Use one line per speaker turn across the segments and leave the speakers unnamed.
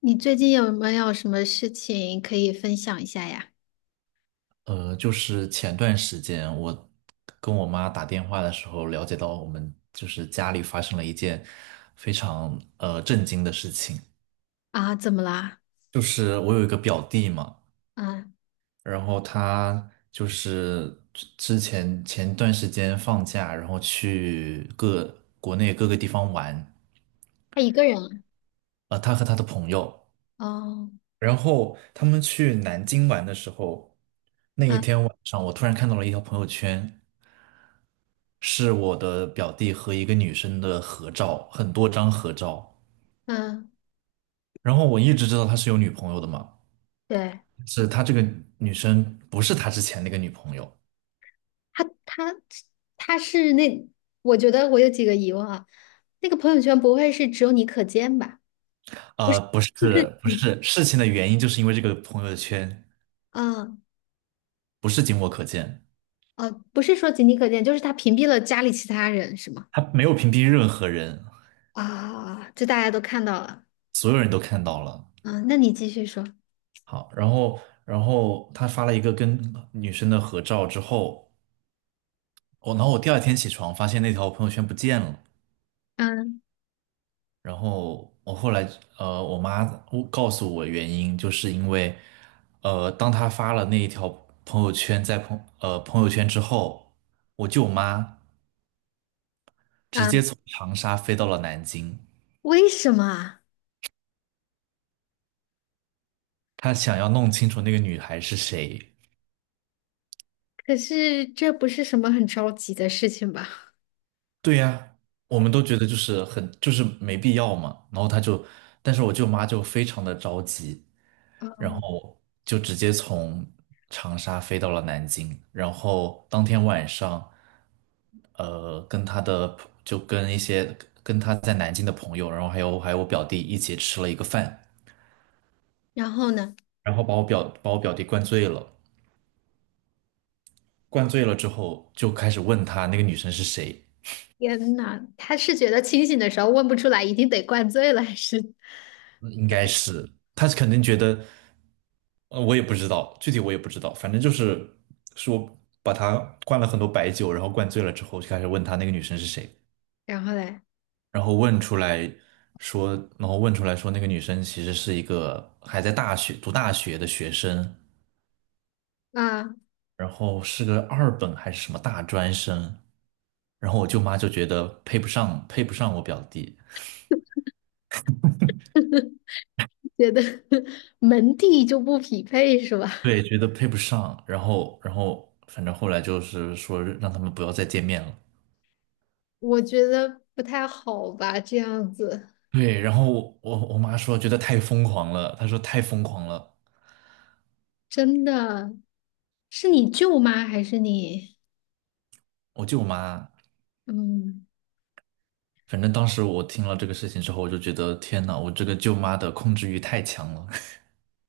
你最近有没有什么事情可以分享一下呀？
就是前段时间我跟我妈打电话的时候，了解到我们就是家里发生了一件非常震惊的事情，
啊，怎么啦？
就是我有一个表弟嘛。
啊，
然后他就是之前前段时间放假，然后去国内各个地方玩，
他一个人
他和他的朋友。
啊哦，
然后他们去南京玩的时候，那一
嗯
天晚上，我突然看到了一条朋友圈，是我的表弟和一个女生的合照，很多张合照。
嗯，
然后我一直知道他是有女朋友的嘛，
对，
是他这个女生不是他之前那个女朋友。
他他他是那，我觉得我有几个疑问啊。那个朋友圈不会是只有你可见吧？不是，
不是
就是
不
你，
是，事情的原因就是因为这个朋友圈
嗯
不是仅我可见，
哦，不是说仅你可见，就是他屏蔽了家里其他人是吗？
他没有屏蔽任何人，
啊，就大家都看到了。
所有人都看到了。
嗯，那你继续说。
好。然后他发了一个跟女生的合照之后，然后我第二天起床发现那条朋友圈不见了。
嗯
然后我后来我妈我告诉我原因，就是因为当他发了那一条朋友圈朋友圈之后，我舅妈直接
嗯，
从长沙飞到了南京，
为什么啊？
她想要弄清楚那个女孩是谁。
可是这不是什么很着急的事情吧？
对呀，我们都觉得就是很就是没必要嘛。然后他就，但是我舅妈就非常的着急，然
嗯
后就直接从长沙飞到了南京。然后当天晚上，跟他的朋就跟一些跟他在南京的朋友，然后还有我表弟一起吃了一个饭，
然后呢？
然后把我表弟灌醉了，灌醉了之后就开始问他那个女生是谁。
天呐，他是觉得清醒的时候问不出来，一定得灌醉了，还是？
嗯应该是他肯定觉得，我也不知道，具体我也不知道，反正就是说把他灌了很多白酒，然后灌醉了之后，就开始问他那个女生是谁。
然后嘞，
然后问出来说，那个女生其实是一个还在读大学的学生，
啊，
然后是个二本还是什么大专生。然后我舅妈就觉得配不上，配不上我表弟。
觉得 门第就不匹配是吧？
对，觉得配不上。然后，反正后来就是说让他们不要再见面了。
我觉得不太好吧，这样子
对，然后我妈说觉得太疯狂了，她说太疯狂了。
真的是你舅妈还是你？
我舅妈，
嗯，
反正当时我听了这个事情之后，我就觉得天呐，我这个舅妈的控制欲太强了。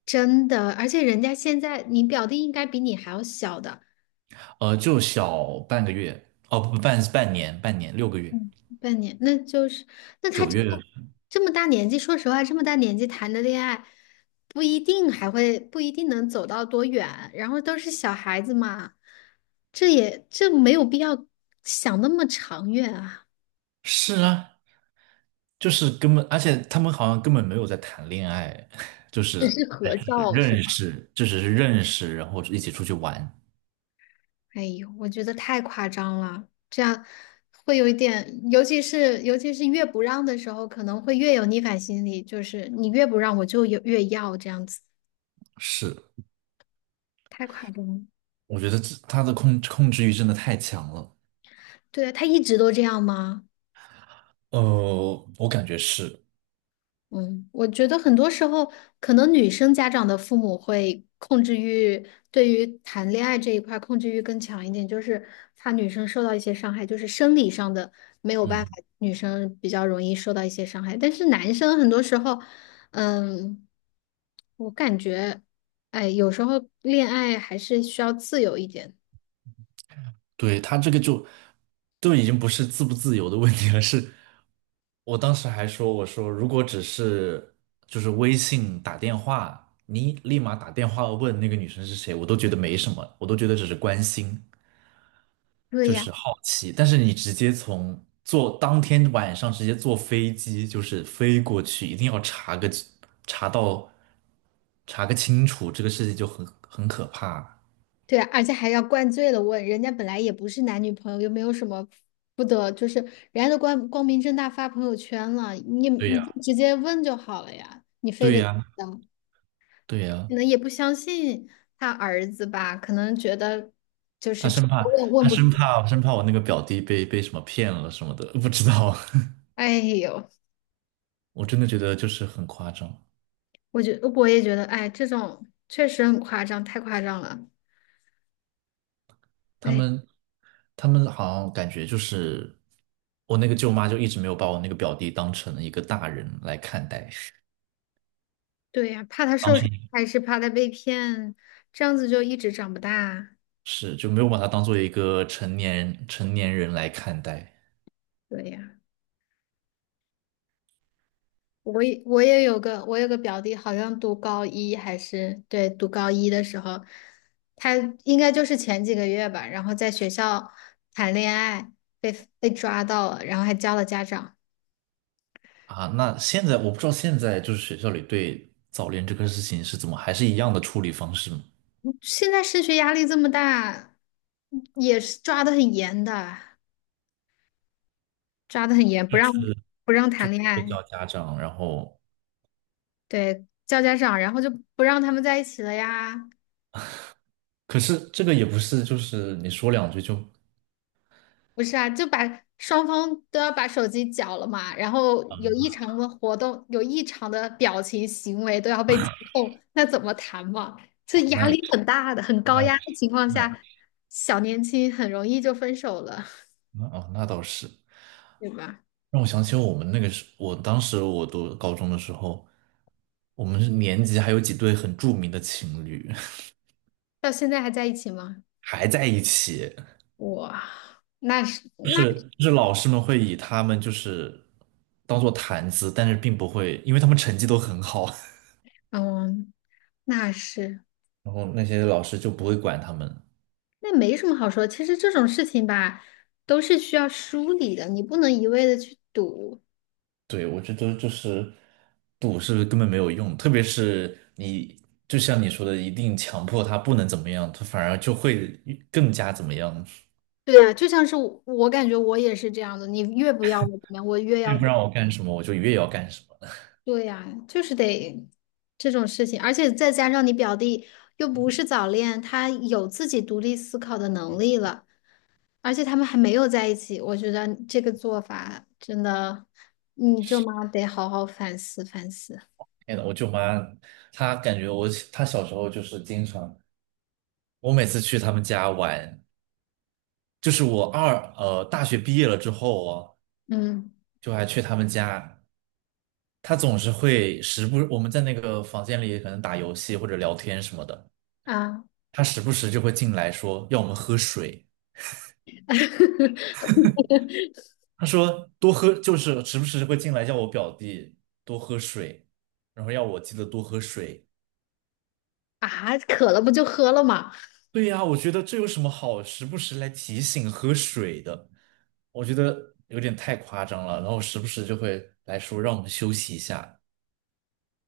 真的，而且人家现在你表弟应该比你还要小的，
就小半个月，哦不，半年，半年六个月，
嗯，半年，那就是，那他
九
这
月。
么这么大年纪，说实话，这么大年纪谈的恋爱，不一定还会，不一定能走到多远。然后都是小孩子嘛，这没有必要想那么长远啊，
是啊，就是根本，而且他们好像根本没有在谈恋爱。就是
只是
哎，
合照是
认
吧？
识，就只是认识，然后一起出去玩。
哎呦，我觉得太夸张了，这样会有一点，尤其是越不让的时候，可能会越有逆反心理，就是你越不让，我就有越要这样子，
是，
太夸张了。
我觉得这他的控制欲真的太强了。
对，啊，他一直都这样吗？
我感觉是。
嗯，我觉得很多时候，可能女生家长的父母会控制欲，对于谈恋爱这一块儿控制欲更强一点，就是怕女生受到一些伤害，就是生理上的没有办法，
嗯，
女生比较容易受到一些伤害。但是男生很多时候，嗯，我感觉，哎，有时候恋爱还是需要自由一点。
对，他这个就已经不是自不自由的问题了，是我当时还说，我说如果只是就是微信打电话，你立马打电话问那个女生是谁，我都觉得没什么，我都觉得只是关心，
对
就是
呀。
好奇。但是你直接当天晚上直接坐飞机，就是飞过去，一定要查到查个清楚，这个事情就很可怕。
对啊，而且还要灌醉了问，人家本来也不是男女朋友，又没有什么不得，就是人家都光光明正大发朋友圈了，你
对
你
呀，
直接问就好了呀，你非
对
得
呀，
等，
对呀。
可能也不相信他儿子吧，可能觉得就是
他
直接
生怕
问
他
问不出
生
来。
怕生怕我那个表弟被什么骗了什么的，不知道。
哎呦，
我真的觉得就是很夸张。
我也觉得，哎，这种确实很夸张，太夸张了。
他
哎，
们他们好像感觉就是我那个舅妈就一直没有把我那个表弟当成一个大人来看待，
对呀，怕他
当
受伤，
成
还是怕他被骗，这样子就一直长不大。
是就没有把他当做一个成年人来看待。
对呀。我也我也有个我有个表弟，好像读高一还是对读高一的时候，他应该就是前几个月吧，然后在学校谈恋爱被被抓到了，然后还叫了家长。
啊。那现在我不知道现在就是学校里对早恋这个事情是怎么，还是一样的处理方式吗？
现在升学压力这么大，也是抓的很严的，抓的很严，不让谈恋
会
爱，
叫家长，然后
对，叫家长，然后就不让他们在一起了呀。
可是这个也不是就是你说两句就
不是啊，就把双方都要把手机缴了嘛，然后有异常的活动，有异常的表情行为都要被监控，那怎么谈嘛？这
哦，
压
那也
力
是，
很大的，很高
那也
压的
是，
情况
那也
下，
是，
小年轻很容易就分手了，
那哦，那倒是。
对吧？
让我想起我们那个时，我当时我读高中的时候，我们是年级还有几对很著名的情侣。
到现在还在一起吗？
还在一起，
哇，那是
就
那
是老师们会以他们就是当做谈资，但是并不会，因为他们成绩都很好。
嗯，那是
然后那些老师就不会管他们。
那没什么好说。其实这种事情吧，都是需要梳理的，你不能一味的去赌。
对，我觉得就是赌是根本没有用，特别是你就像你说的，一定强迫他不能怎么样，他反而就会更加怎么样。
对呀，就像是我，我感觉我也是这样的。你越不要我怎么样，我越
越
要
不
怎么。
让我干什么，我就越要干什么。
对呀，就是得这种事情，而且再加上你表弟又不是早恋，他有自己独立思考的能力了，而且他们还没有在一起，我觉得这个做法真的，你舅妈得好好反思反思。
天呐，我舅妈她感觉我，她小时候就是经常，我每次去他们家玩，就是大学毕业了之后哦，
嗯
就还去他们家，她总是会时不，我们在那个房间里可能打游戏或者聊天什么的。
啊
他时不时就会进来说要我们喝水，他说多喝，就是时不时就会进来叫我表弟多喝水，然后要我记得多喝水。
啊，渴了不就喝了吗？
对呀，我觉得这有什么好时不时来提醒喝水的？我觉得有点太夸张了。然后时不时就会来说让我们休息一下，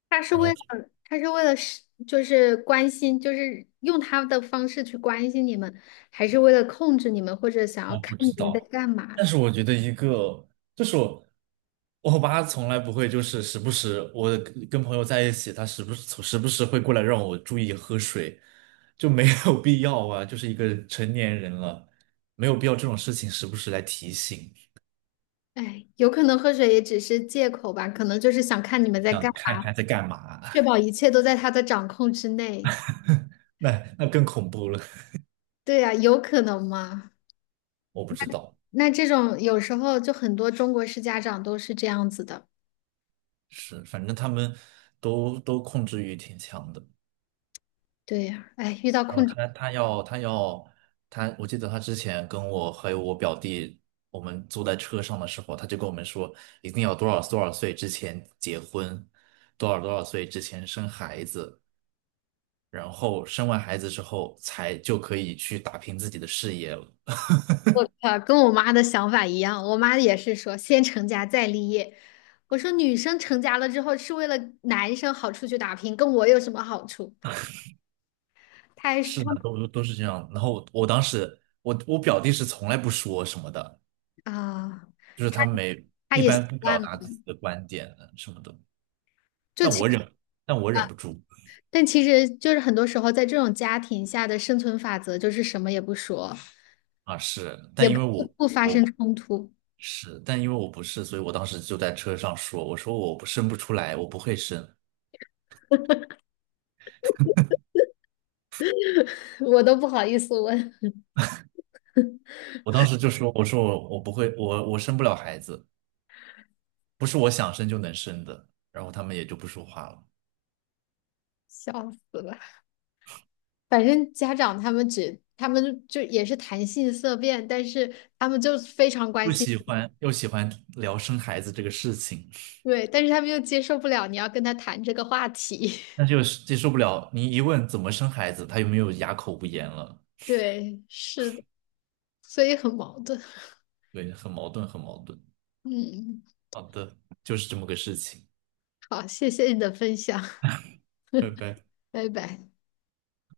他是
然
为
后。
了，他是为了是，就是关心，就是用他的方式去关心你们，还是为了控制你们，或者想要
我
看
不
你
知
们在
道。
干嘛？
但是我觉得一个就是我，我爸从来不会就是时不时我跟朋友在一起，他时不时会过来让我注意喝水，就没有必要啊，就是一个成年人了，没有必要这种事情时不时来提醒，
哎，有可能喝水也只是借口吧，可能就是想看你们在干
想看
嘛，
看在干嘛。
确保一切都在他的掌控之内。
那那更恐怖了。
对呀，有可能吗？
我不知道，
那这种有时候就很多中国式家长都是这样子的。
是反正他们都控制欲挺强的。
对呀，哎，遇到
然后
控制。
他他要他要他，我记得他之前跟我还有我表弟，我们坐在车上的时候，他就跟我们说，一定要多少多少岁之前结婚，多少多少岁之前生孩子，然后生完孩子之后才就可以去打拼自己的事业了。
我靠，跟我妈的想法一样，我妈也是说先成家再立业。我说女生成家了之后是为了男生好出去打拼，跟我有什么好处？她还是她
是的，都是这样。然后我当时我表弟是从来不说什么的，
啊，
就是他没
她
一
也习
般不表
惯了。
达自己的观点啊什么的，
就
但
其实，
我忍，但我忍不住。
但其实就是很多时候在这种家庭下的生存法则就是什么也不说，
啊，是，
也
但因
不
为
不发生
我
冲突，
是，但因为我不是，所以我当时就在车上说，我说我不生不出来，我不会生。
我都不好意思问，
我当时就说，我说我不会，我生不了孩子，不是我想生就能生的。然后他们也就不说话了。
笑死了。反正家长他们就也是谈性色变，但是他们就非常关
又
心。
喜欢聊生孩子这个事情，
对，但是他们又接受不了你要跟他谈这个话题。
但是又接受不了你一问怎么生孩子，他又没有哑口无言了。
对，是的，所以很矛盾。
对，很矛盾，很矛盾。
嗯，
好的，就是这么个事情，
好，谢谢你的分享，
拜拜。
拜拜。